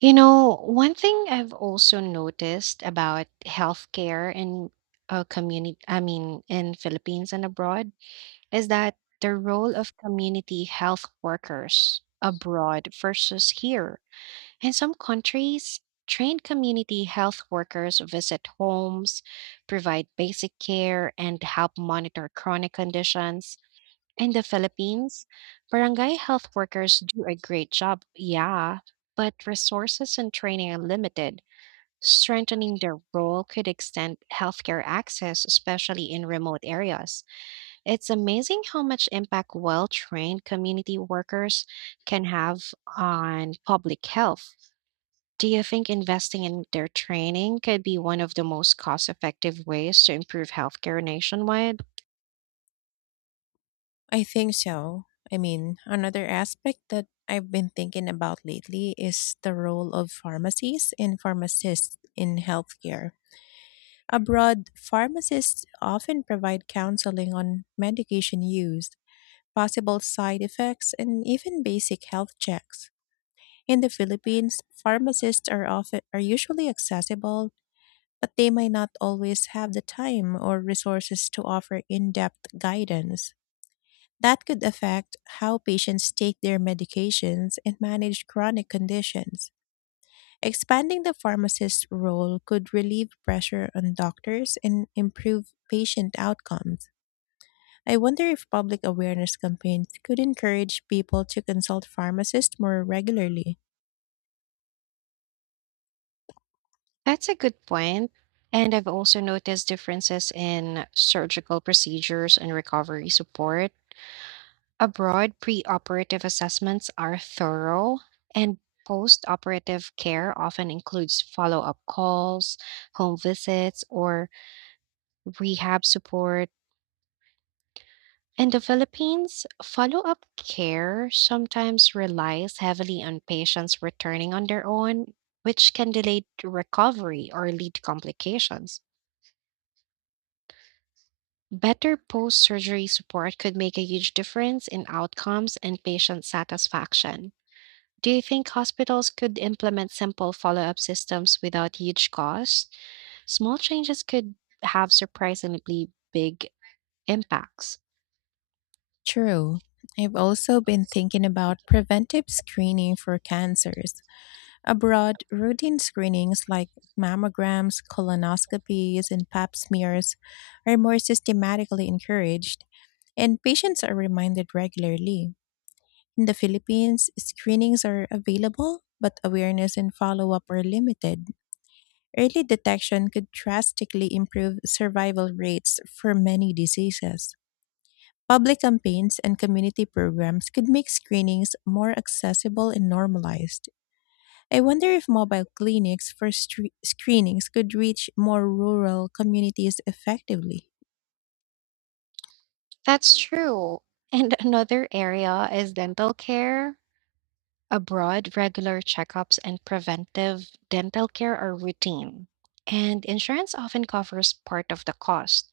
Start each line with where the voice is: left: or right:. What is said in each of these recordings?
right: You know, one thing I've also noticed about healthcare in a community, I mean, in Philippines and abroad, is that the role of community health workers abroad versus here. In some countries, trained community health workers visit homes, provide basic care, and help monitor chronic conditions. In the Philippines, barangay health workers do a great job, yeah, but resources and training are limited. Strengthening their role could extend healthcare access, especially in remote areas. It's amazing how much impact well trained community workers can have on public health. Do you think investing in their training could be one of the most cost effective ways to improve healthcare nationwide?
left: I think so. Another aspect that I've been thinking about lately is the role of pharmacies and pharmacists in healthcare. Abroad, pharmacists often provide counseling on medication use, possible side effects, and even basic health checks. In the Philippines, pharmacists are usually accessible, but they might not always have the time or resources to offer in-depth guidance. That could affect how patients take their medications and manage chronic conditions. Expanding the pharmacist's role could relieve pressure on doctors and improve patient outcomes. I wonder if public awareness campaigns could encourage people to consult pharmacists more regularly.
right: That's a good point. And I've also noticed differences in surgical procedures and recovery support. Abroad, preoperative assessments are thorough, and post-operative care often includes follow up calls, home visits, or rehab support. In the Philippines, follow up care sometimes relies heavily on patients returning on their own, which can delay recovery or lead to complications. Better post surgery support could make a huge difference in outcomes and patient satisfaction. Do you think hospitals could implement simple follow up systems without huge costs? Small changes could have surprisingly big impacts.
left: True. I've also been thinking about preventive screening for cancers. Abroad, routine screenings like mammograms, colonoscopies, and pap smears are more systematically encouraged, and patients are reminded regularly. In the Philippines, screenings are available, but awareness and follow up are limited. Early detection could drastically improve survival rates for many diseases. Public campaigns and community programs could make screenings more accessible and normalized. I wonder if mobile clinics for screenings could reach more rural communities effectively.
right: That's true. And another area is dental care. Abroad, regular checkups and preventive dental care are routine, and insurance often covers part of the cost.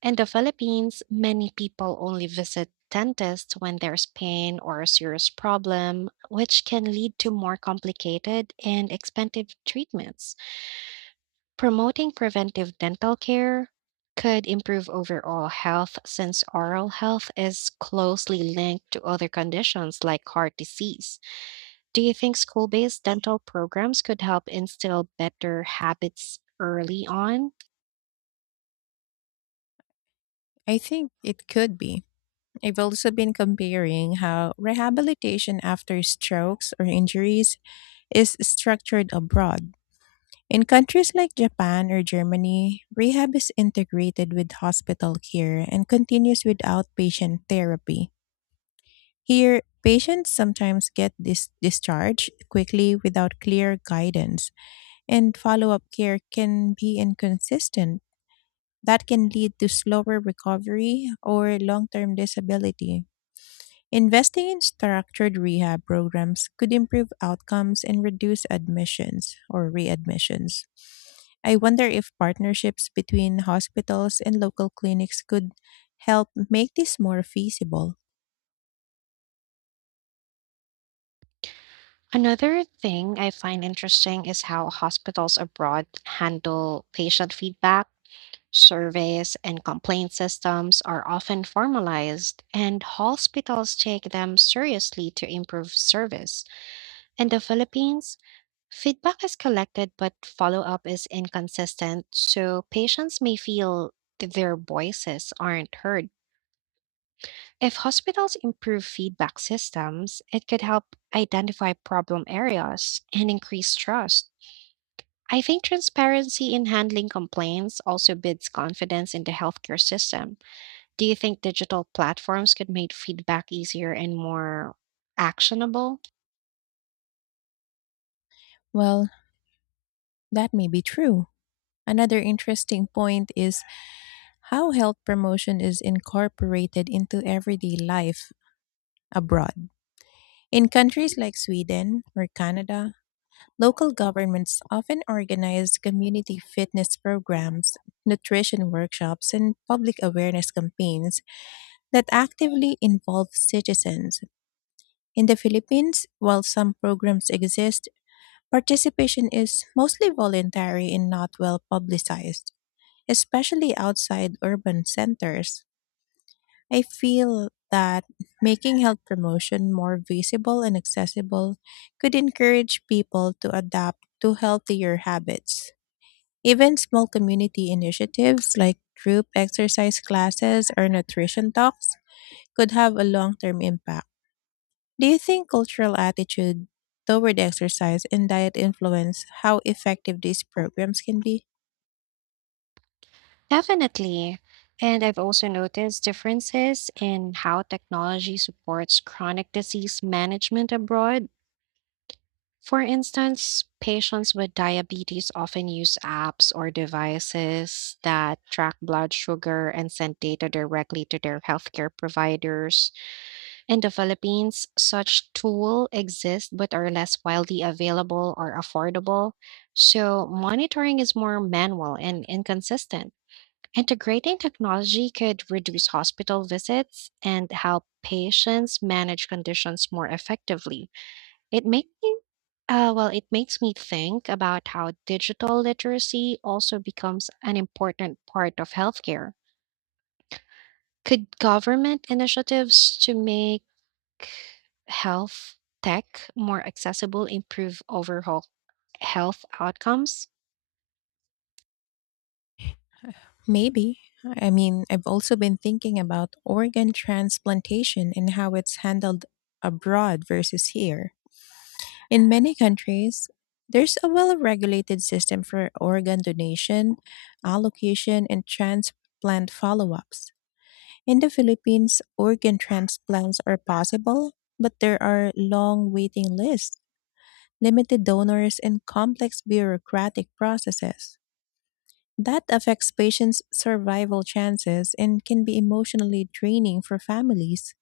right: In the Philippines, many people only visit dentists when there's pain or a serious problem, which can lead to more complicated and expensive treatments. Promoting preventive dental care could improve overall health since oral health is closely linked to other conditions like heart disease. Do you think school based dental programs could help instill better habits early on?
left: I think it could be. I've also been comparing how rehabilitation after strokes or injuries is structured abroad. In countries like Japan or Germany, rehab is integrated with hospital care and continues with outpatient therapy. Here, patients sometimes get discharged quickly without clear guidance, and follow up care can be inconsistent. That can lead to slower recovery or long term disability. Investing in structured rehab programs could improve outcomes and reduce admissions or readmissions. I wonder if partnerships between hospitals and local clinics could help make this more feasible.
right: Another thing I find interesting is how hospitals abroad handle patient feedback. Surveys and complaint systems are often formalized, and hospitals take them seriously to improve service. In the Philippines, feedback is collected but follow up is inconsistent, so patients may feel that their voices aren't heard. If hospitals improve feedback systems, it could help identify problem areas and increase trust. I think transparency in handling complaints also builds confidence in the healthcare system. Do you think digital platforms could make feedback easier and more actionable?
left: Well, that may be true. Another interesting point is how health promotion is incorporated into everyday life abroad. In countries like Sweden or Canada, local governments often organize community fitness programs, nutrition workshops, and public awareness campaigns that actively involve citizens. In the Philippines, while some programs exist, participation is mostly voluntary and not well publicized, especially outside urban centers. I feel that making health promotion more visible and accessible could encourage people to adapt to healthier habits. Even small community initiatives like group exercise classes or nutrition talks could have a long term impact. Do you think cultural attitude toward exercise and diet influence how effective these programs can be?
right: Definitely. And I've also noticed differences in how technology supports chronic disease management abroad. For instance, patients with diabetes often use apps or devices that track blood sugar and send data directly to their healthcare providers. In the Philippines, such tools exist but are less widely available or affordable, so monitoring is more manual and inconsistent. Integrating technology could reduce hospital visits and help patients manage conditions more effectively. It makes me it makes me think about how digital literacy also becomes an important part of healthcare. Could government initiatives to make health tech more accessible improve overall health outcomes?
left: Maybe. I've also been thinking about organ transplantation and how it's handled abroad versus here. In many countries, there's a well regulated system for organ donation, allocation, and transplant follow ups. In the Philippines, organ transplants are possible, but there are long waiting lists, limited donors, and complex bureaucratic processes. That affects patients' survival chances and can be emotionally draining for families.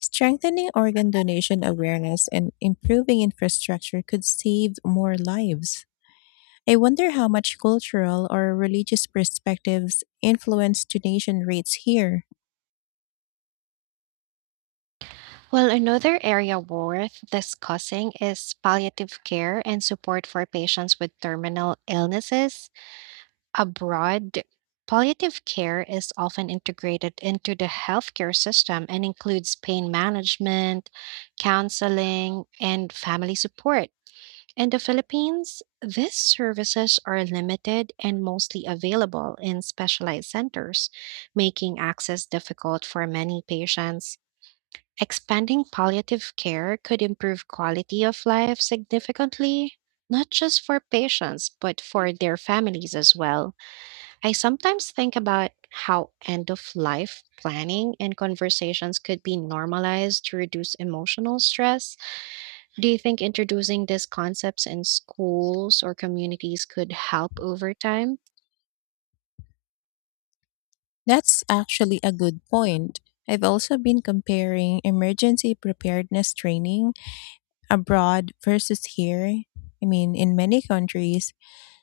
left: Strengthening organ donation awareness and improving infrastructure could save more lives. I wonder how much cultural or religious perspectives influence donation rates here.
right: Well, another area worth discussing is palliative care and support for patients with terminal illnesses. Abroad, palliative care is often integrated into the healthcare system and includes pain management, counseling, and family support. In the Philippines, these services are limited and mostly available in specialized centers, making access difficult for many patients. Expanding palliative care could improve quality of life significantly, not just for patients, but for their families as well. I sometimes think about how end of life planning and conversations could be normalized to reduce emotional stress. Do you think introducing these concepts in schools or communities could help over time?
left: That's actually a good point. I've also been comparing emergency preparedness training abroad versus here. I mean, in many countries,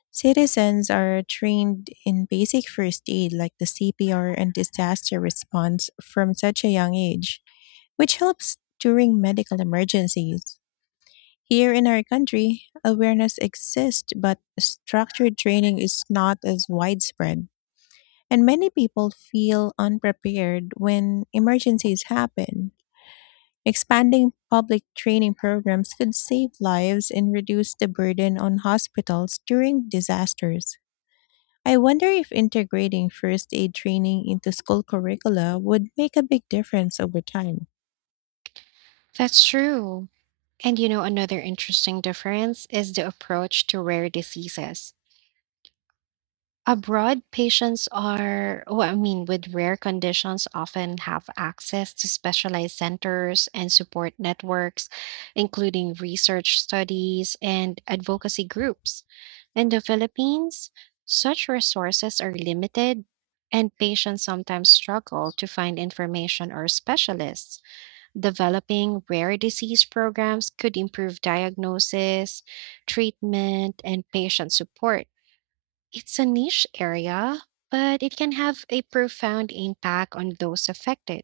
left: citizens are trained in basic first aid like the CPR and disaster response from such a young age, which helps during medical emergencies. Here in our country, awareness exists, but structured training is not as widespread, and many people feel unprepared when emergencies happen. Expanding public training programs could save lives and reduce the burden on hospitals during disasters. I wonder if integrating first aid training into school curricula would make a big difference over time.
right: That's true. And you know, another interesting difference is the approach to rare diseases. Abroad, patients are, well, I mean, with rare conditions often have access to specialized centers and support networks, including research studies and advocacy groups. In the Philippines, such resources are limited, and patients sometimes struggle to find information or specialists. Developing rare disease programs could improve diagnosis, treatment, and patient support. It's a niche area, but it can have a profound impact on those affected.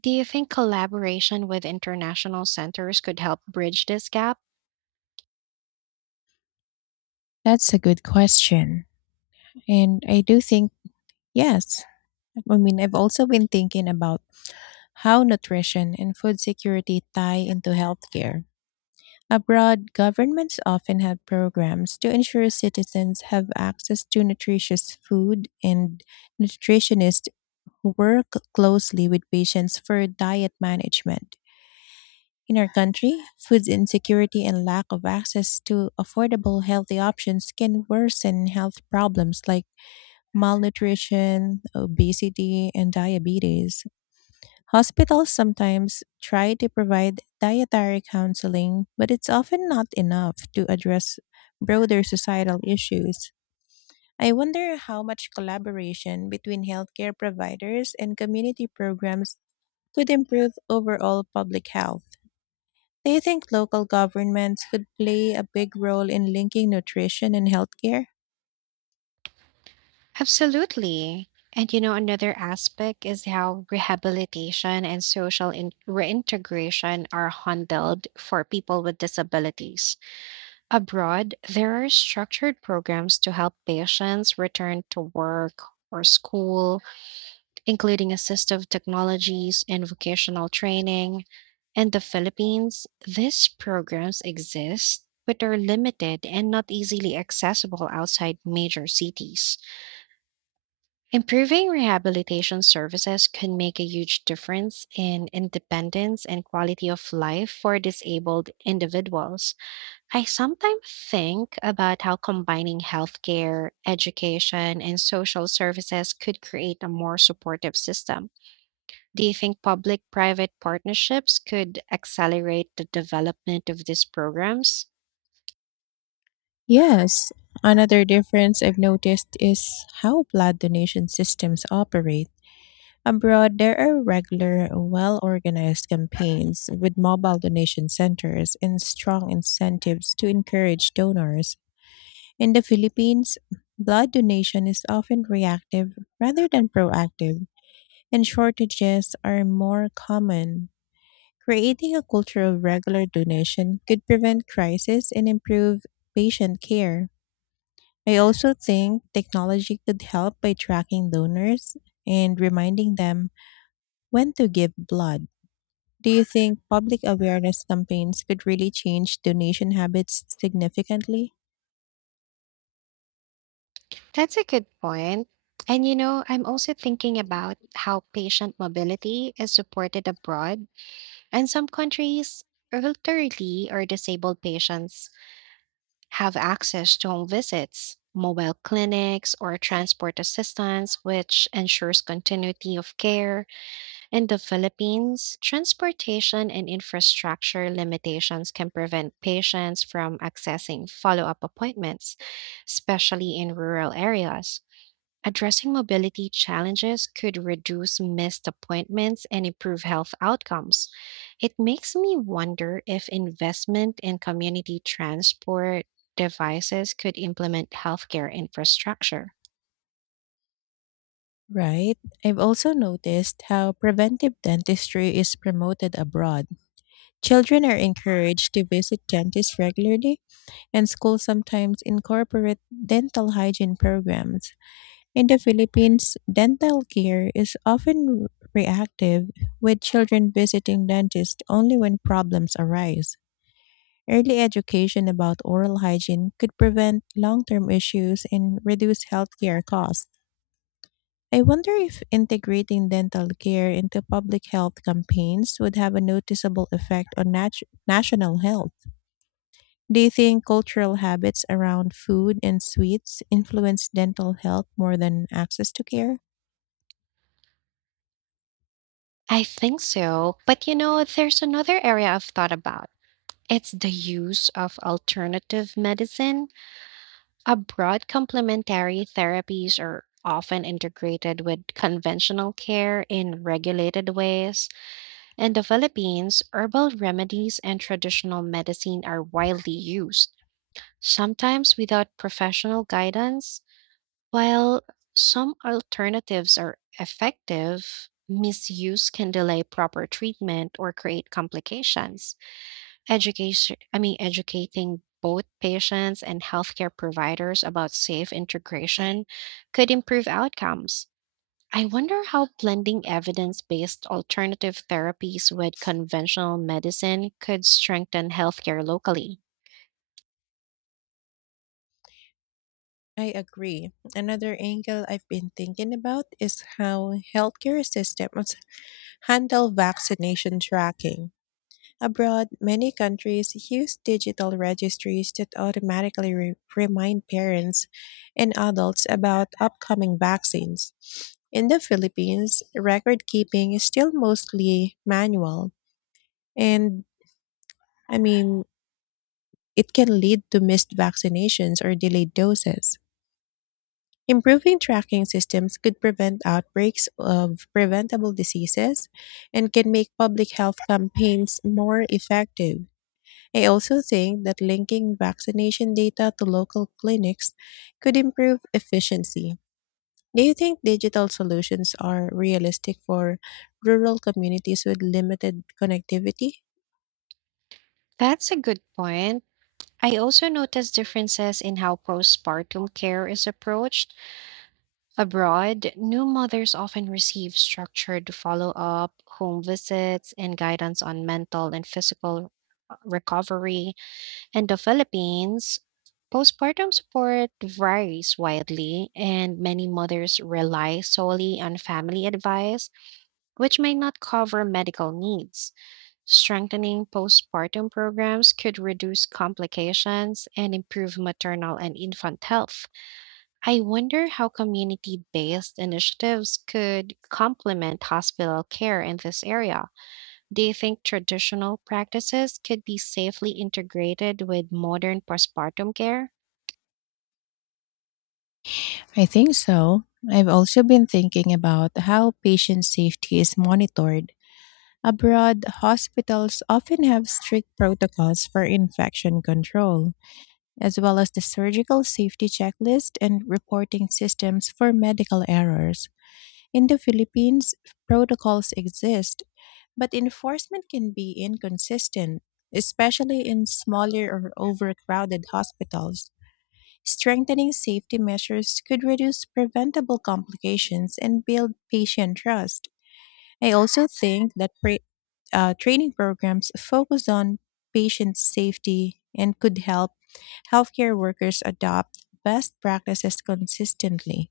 right: Do you think collaboration with international centers could help bridge this gap?
left: That's a good question. And I do think, yes. I've also been thinking about how nutrition and food security tie into healthcare. Abroad, governments often have programs to ensure citizens have access to nutritious food, and nutritionists work closely with patients for diet management. In our country, food insecurity and lack of access to affordable healthy options can worsen health problems like malnutrition, obesity, and diabetes. Hospitals sometimes try to provide dietary counseling, but it's often not enough to address broader societal issues. I wonder how much collaboration between healthcare providers and community programs could improve overall public health. Do you think local governments could play a big role in linking nutrition and healthcare?
right: Absolutely. And you know, another aspect is how rehabilitation and social reintegration are handled for people with disabilities. Abroad, there are structured programs to help patients return to work or school including assistive technologies and vocational training. In the Philippines, these programs exist but are limited and not easily accessible outside major cities. Improving rehabilitation services can make a huge difference in independence and quality of life for disabled individuals. I sometimes think about how combining healthcare, education, and social services could create a more supportive system. Do you think public private partnerships could accelerate the development of these programs?
left: Yes. Another difference I've noticed is how blood donation systems operate. Abroad, there are regular, well organized campaigns with mobile donation centers and strong incentives to encourage donors. In the Philippines, blood donation is often reactive rather than proactive, and shortages are more common. Creating a culture of regular donation could prevent crisis and improve patient care. I also think technology could help by tracking donors and reminding them when to give blood. Do you think public awareness campaigns could really change donation habits significantly?
right: That's a good point. And you know, I'm also thinking about how patient mobility is supported abroad. In some countries, elderly or disabled patients have access to home visits, mobile clinics, or transport assistance, which ensures continuity of care. In the Philippines, transportation and infrastructure limitations can prevent patients from accessing follow up appointments, especially in rural areas. Addressing mobility challenges could reduce missed appointments and improve health outcomes. It makes me wonder if investment in community transport devices could implement healthcare infrastructure.
left: Right. I've also noticed how preventive dentistry is promoted abroad. Children are encouraged to visit dentists regularly and schools sometimes incorporate dental hygiene programs. In the Philippines, dental care is often reactive, with children visiting dentists only when problems arise. Early education about oral hygiene could prevent long term issues and reduce healthcare costs. I wonder if integrating dental care into public health campaigns would have a noticeable effect on national health. Do you think cultural habits around food and sweets influence dental health more than access to care?
right: I think so, but you know, there's another area I've thought about. It's the use of alternative medicine. Abroad, complementary therapies are often integrated with conventional care in regulated ways. In the Philippines, herbal remedies and traditional medicine are widely used, sometimes without professional guidance. While some alternatives are effective, misuse can delay proper treatment or create complications. Educating both patients and healthcare providers about safe integration could improve outcomes. I wonder how blending evidence based alternative therapies with conventional medicine could strengthen healthcare locally.
left: I agree. Another angle I've been thinking about is how healthcare systems handle vaccination tracking. Abroad, many countries use digital registries that automatically remind parents and adults about upcoming vaccines. In the Philippines, record keeping is still mostly manual, and I mean, it can lead to missed vaccinations or delayed doses. Improving tracking systems could prevent outbreaks of preventable diseases and can make public health campaigns more effective. I also think that linking vaccination data to local clinics could improve efficiency. Do you think digital solutions are realistic for rural communities with limited connectivity?
right: That's a good point. I also noticed differences in how postpartum care is approached. Abroad, new mothers often receive structured follow up, home visits, and guidance on mental and physical recovery. In the Philippines, postpartum support varies widely, and many mothers rely solely on family advice, which may not cover medical needs. Strengthening postpartum programs could reduce complications and improve maternal and infant health. I wonder how community based initiatives could complement hospital care in this area. Do you think traditional practices could be safely integrated with modern postpartum care?
left: I think so. I've also been thinking about how patient safety is monitored. Abroad, hospitals often have strict protocols for infection control, as well as the surgical safety checklist and reporting systems for medical errors. In the Philippines, protocols exist, but enforcement can be inconsistent, especially in smaller or overcrowded hospitals. Strengthening safety measures could reduce preventable complications and build patient trust. I also think that training programs focused on patient safety and could help healthcare workers adopt best practices consistently.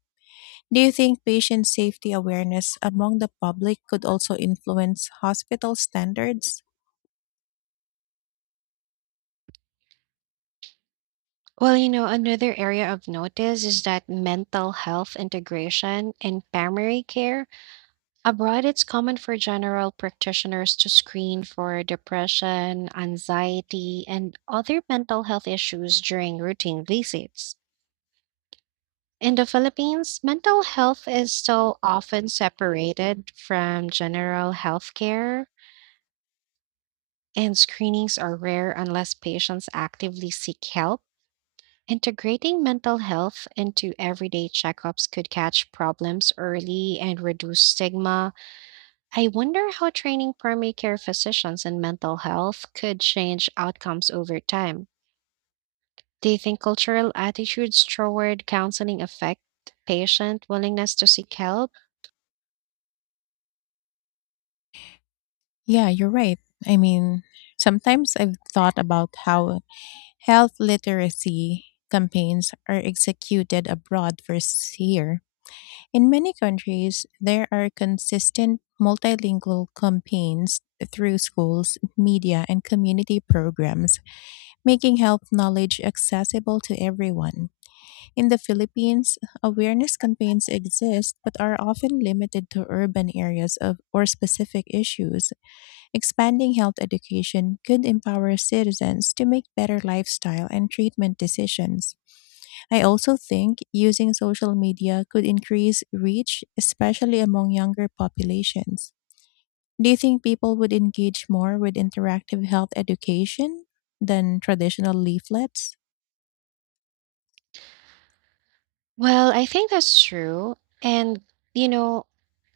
left: Do you think patient safety awareness among the public could also influence hospital standards?
right: Well, you know, another area of notice is that mental health integration in primary care. Abroad, it's common for general practitioners to screen for depression, anxiety, and other mental health issues during routine visits. In the Philippines, mental health is still often separated from general health care, and screenings are rare unless patients actively seek help. Integrating mental health into everyday checkups could catch problems early and reduce stigma. I wonder how training primary care physicians in mental health could change outcomes over time. Do you think cultural attitudes toward counseling affect patient willingness to seek help?
left: Yeah, you're right. I mean, Sometimes I've thought about how health literacy campaigns are executed abroad for here. In many countries, there are consistent multilingual campaigns through schools, media, and community programs, making health knowledge accessible to everyone. In the Philippines, awareness campaigns exist but are often limited to urban areas of or specific issues. Expanding health education could empower citizens to make better lifestyle and treatment decisions. I also think using social media could increase reach, especially among younger populations. Do you think people would engage more with interactive health education than traditional leaflets?
right: Well, I think that's true. And, you know,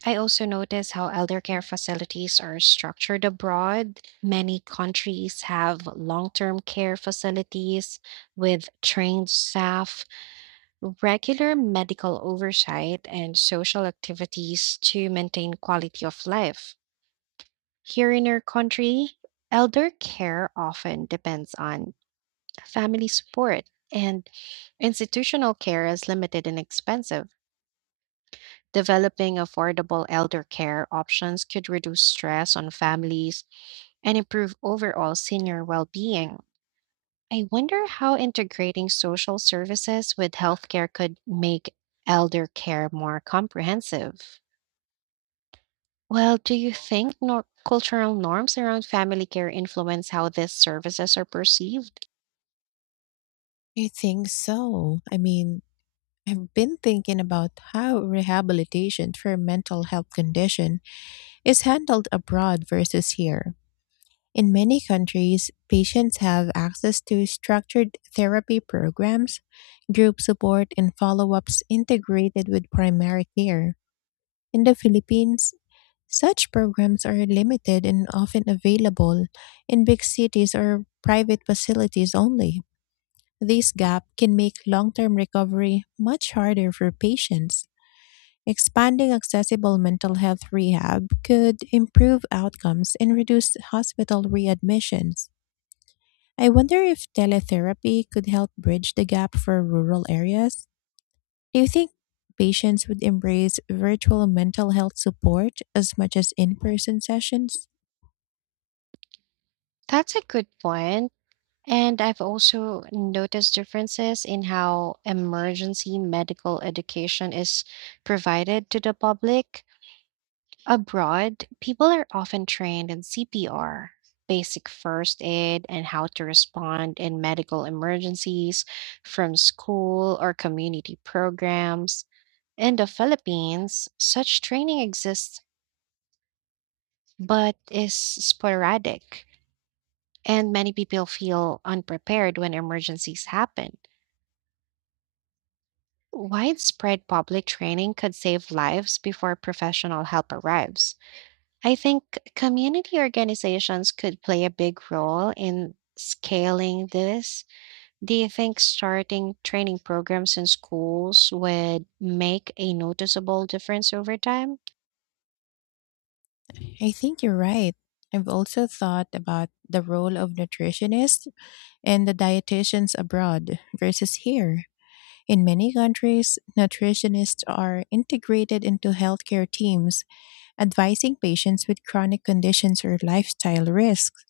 right: I also notice how elder care facilities are structured abroad. Many countries have long term care facilities with trained staff, regular medical oversight and social activities to maintain quality of life. Here in our country, elder care often depends on family support, and institutional care is limited and expensive. Developing affordable elder care options could reduce stress on families and improve overall senior well being. I wonder how integrating social services with healthcare could make elder care more comprehensive. Well, do you think cultural norms around family care influence how these services are perceived?
left: I think so. I've been thinking about how rehabilitation for mental health condition is handled abroad versus here. In many countries, patients have access to structured therapy programs, group support, and follow ups integrated with primary care. In the Philippines, such programs are limited and often available in big cities or private facilities only. This gap can make long term recovery much harder for patients. Expanding accessible mental health rehab could improve outcomes and reduce hospital readmissions. I wonder if teletherapy could help bridge the gap for rural areas. Do you think patients would embrace virtual mental health support as much as in person sessions?
right: That's a good point. And I've also noticed differences in how emergency medical education is provided to the public. Abroad, people are often trained in CPR, basic first aid, and how to respond in medical emergencies from school or community programs. In the Philippines, such training exists but is sporadic, and many people feel unprepared when emergencies happen. Widespread public training could save lives before professional help arrives. I think community organizations could play a big role in scaling this. Do you think starting training programs in schools would make a noticeable difference over time?
left: I think you're right. I've also thought about the role of nutritionists and the dietitians abroad versus here. In many countries, nutritionists are integrated into healthcare teams, advising patients with chronic conditions or lifestyle risks.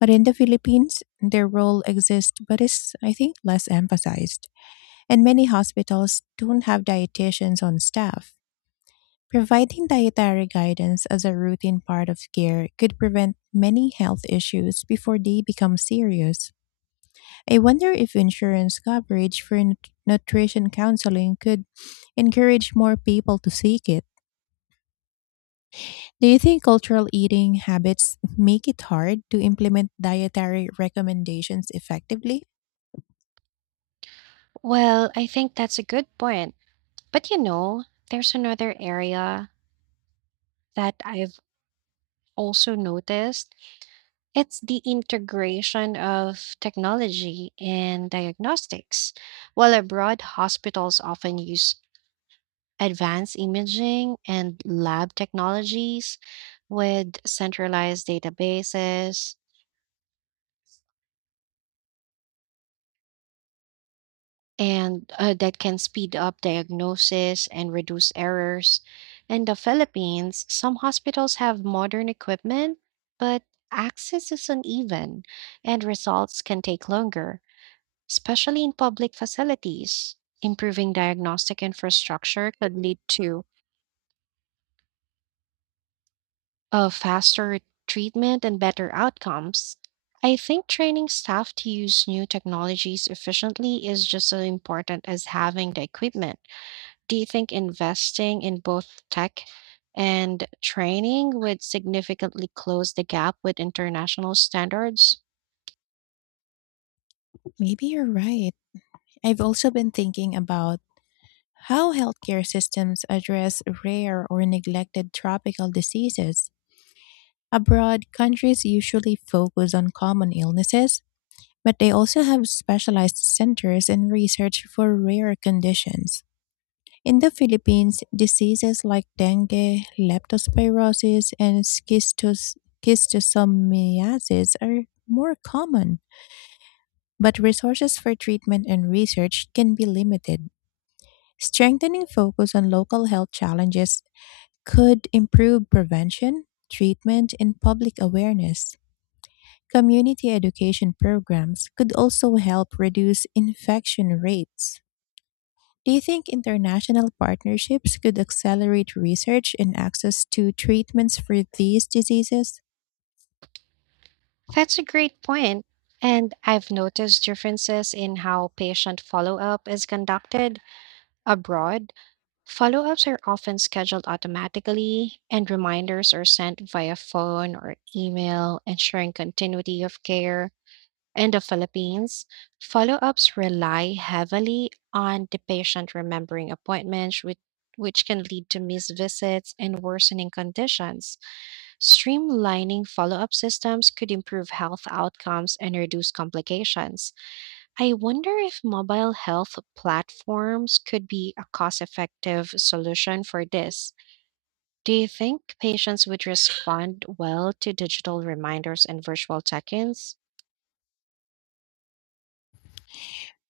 left: But in the Philippines, their role exists but is, I think, less emphasized. And many hospitals don't have dietitians on staff. Providing dietary guidance as a routine part of care could prevent many health issues before they become serious. I wonder if insurance coverage for nutrition counseling could encourage more people to seek it. Do you think cultural eating habits make it hard to implement dietary recommendations effectively?
right: Well, I think that's a good point. But you know, there's another area that I've also noticed. It's the integration of technology in diagnostics. While abroad, hospitals often use advanced imaging and lab technologies with centralized databases and that can speed up diagnosis and reduce errors. In the Philippines, some hospitals have modern equipment, but access is uneven and results can take longer, especially in public facilities. Improving diagnostic infrastructure could lead to faster treatment and better outcomes. I think training staff to use new technologies efficiently is just as important as having the equipment. Do you think investing in both tech and training would significantly close the gap with international standards?
left: Maybe you're right. I've also been thinking about how healthcare systems address rare or neglected tropical diseases. Abroad, countries usually focus on common illnesses but they also have specialized centers and research for rare conditions. In the Philippines, diseases like dengue, leptospirosis, and schistosomiasis are more common, but resources for treatment and research can be limited. Strengthening focus on local health challenges could improve prevention, treatment, and public awareness. Community education programs could also help reduce infection rates. Do you think international partnerships could accelerate research and access to treatments for these diseases?
right: That's a great point. And I've noticed differences in how patient follow up is conducted abroad. Follow ups are often scheduled automatically, and reminders are sent via phone or email, ensuring continuity of care. In the Philippines, follow ups rely heavily on the patient remembering appointments, which can lead to missed visits and worsening conditions. Streamlining follow up systems could improve health outcomes and reduce complications. I wonder if mobile health platforms could be a cost effective solution for this. Do you think patients would respond well to digital reminders and virtual check ins?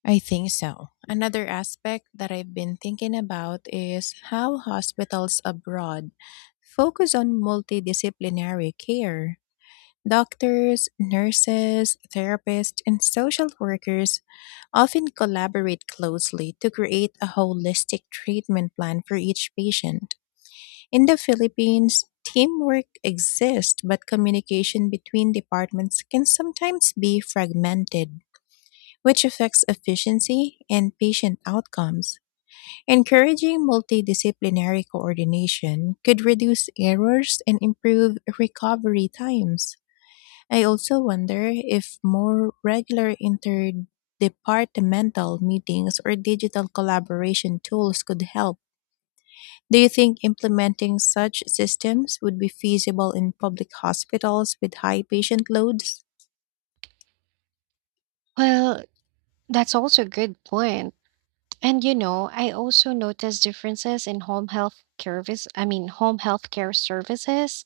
left: I think so. Another aspect that I've been thinking about is how hospitals abroad focus on multidisciplinary care. Doctors, nurses, therapists, and social workers often collaborate closely to create a holistic treatment plan for each patient. In the Philippines, teamwork exists, but communication between departments can sometimes be fragmented, which affects efficiency and patient outcomes. Encouraging multidisciplinary coordination could reduce errors and improve recovery times. I also wonder if more regular interdepartmental meetings or digital collaboration tools could help. Do you think implementing such systems would be feasible in public hospitals with high patient loads?
right: Well, that's also a good point. And you know, I also notice differences in home health care home health care services.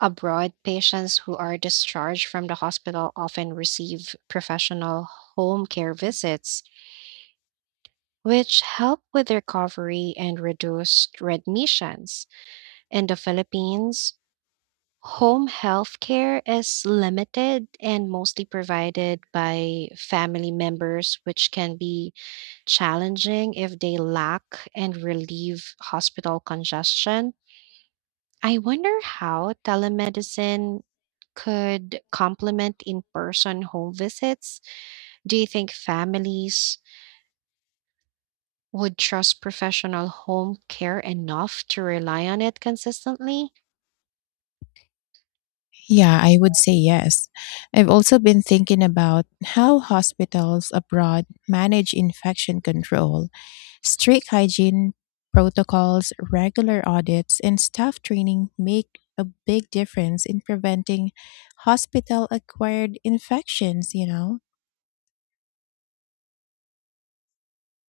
right: Abroad, patients who are discharged from the hospital often receive professional home care visits which help with recovery and reduced readmissions. In the Philippines, home health care is limited and mostly provided by family members, which can be challenging if they lack and relieve hospital congestion. I wonder how telemedicine could complement in person home visits. Do you think families would trust professional home care enough to rely on it consistently?
left: Yeah, I would say yes. I've also been thinking about how hospitals abroad manage infection control. Strict hygiene protocols, regular audits, and staff training make a big difference in preventing hospital acquired infections, you know?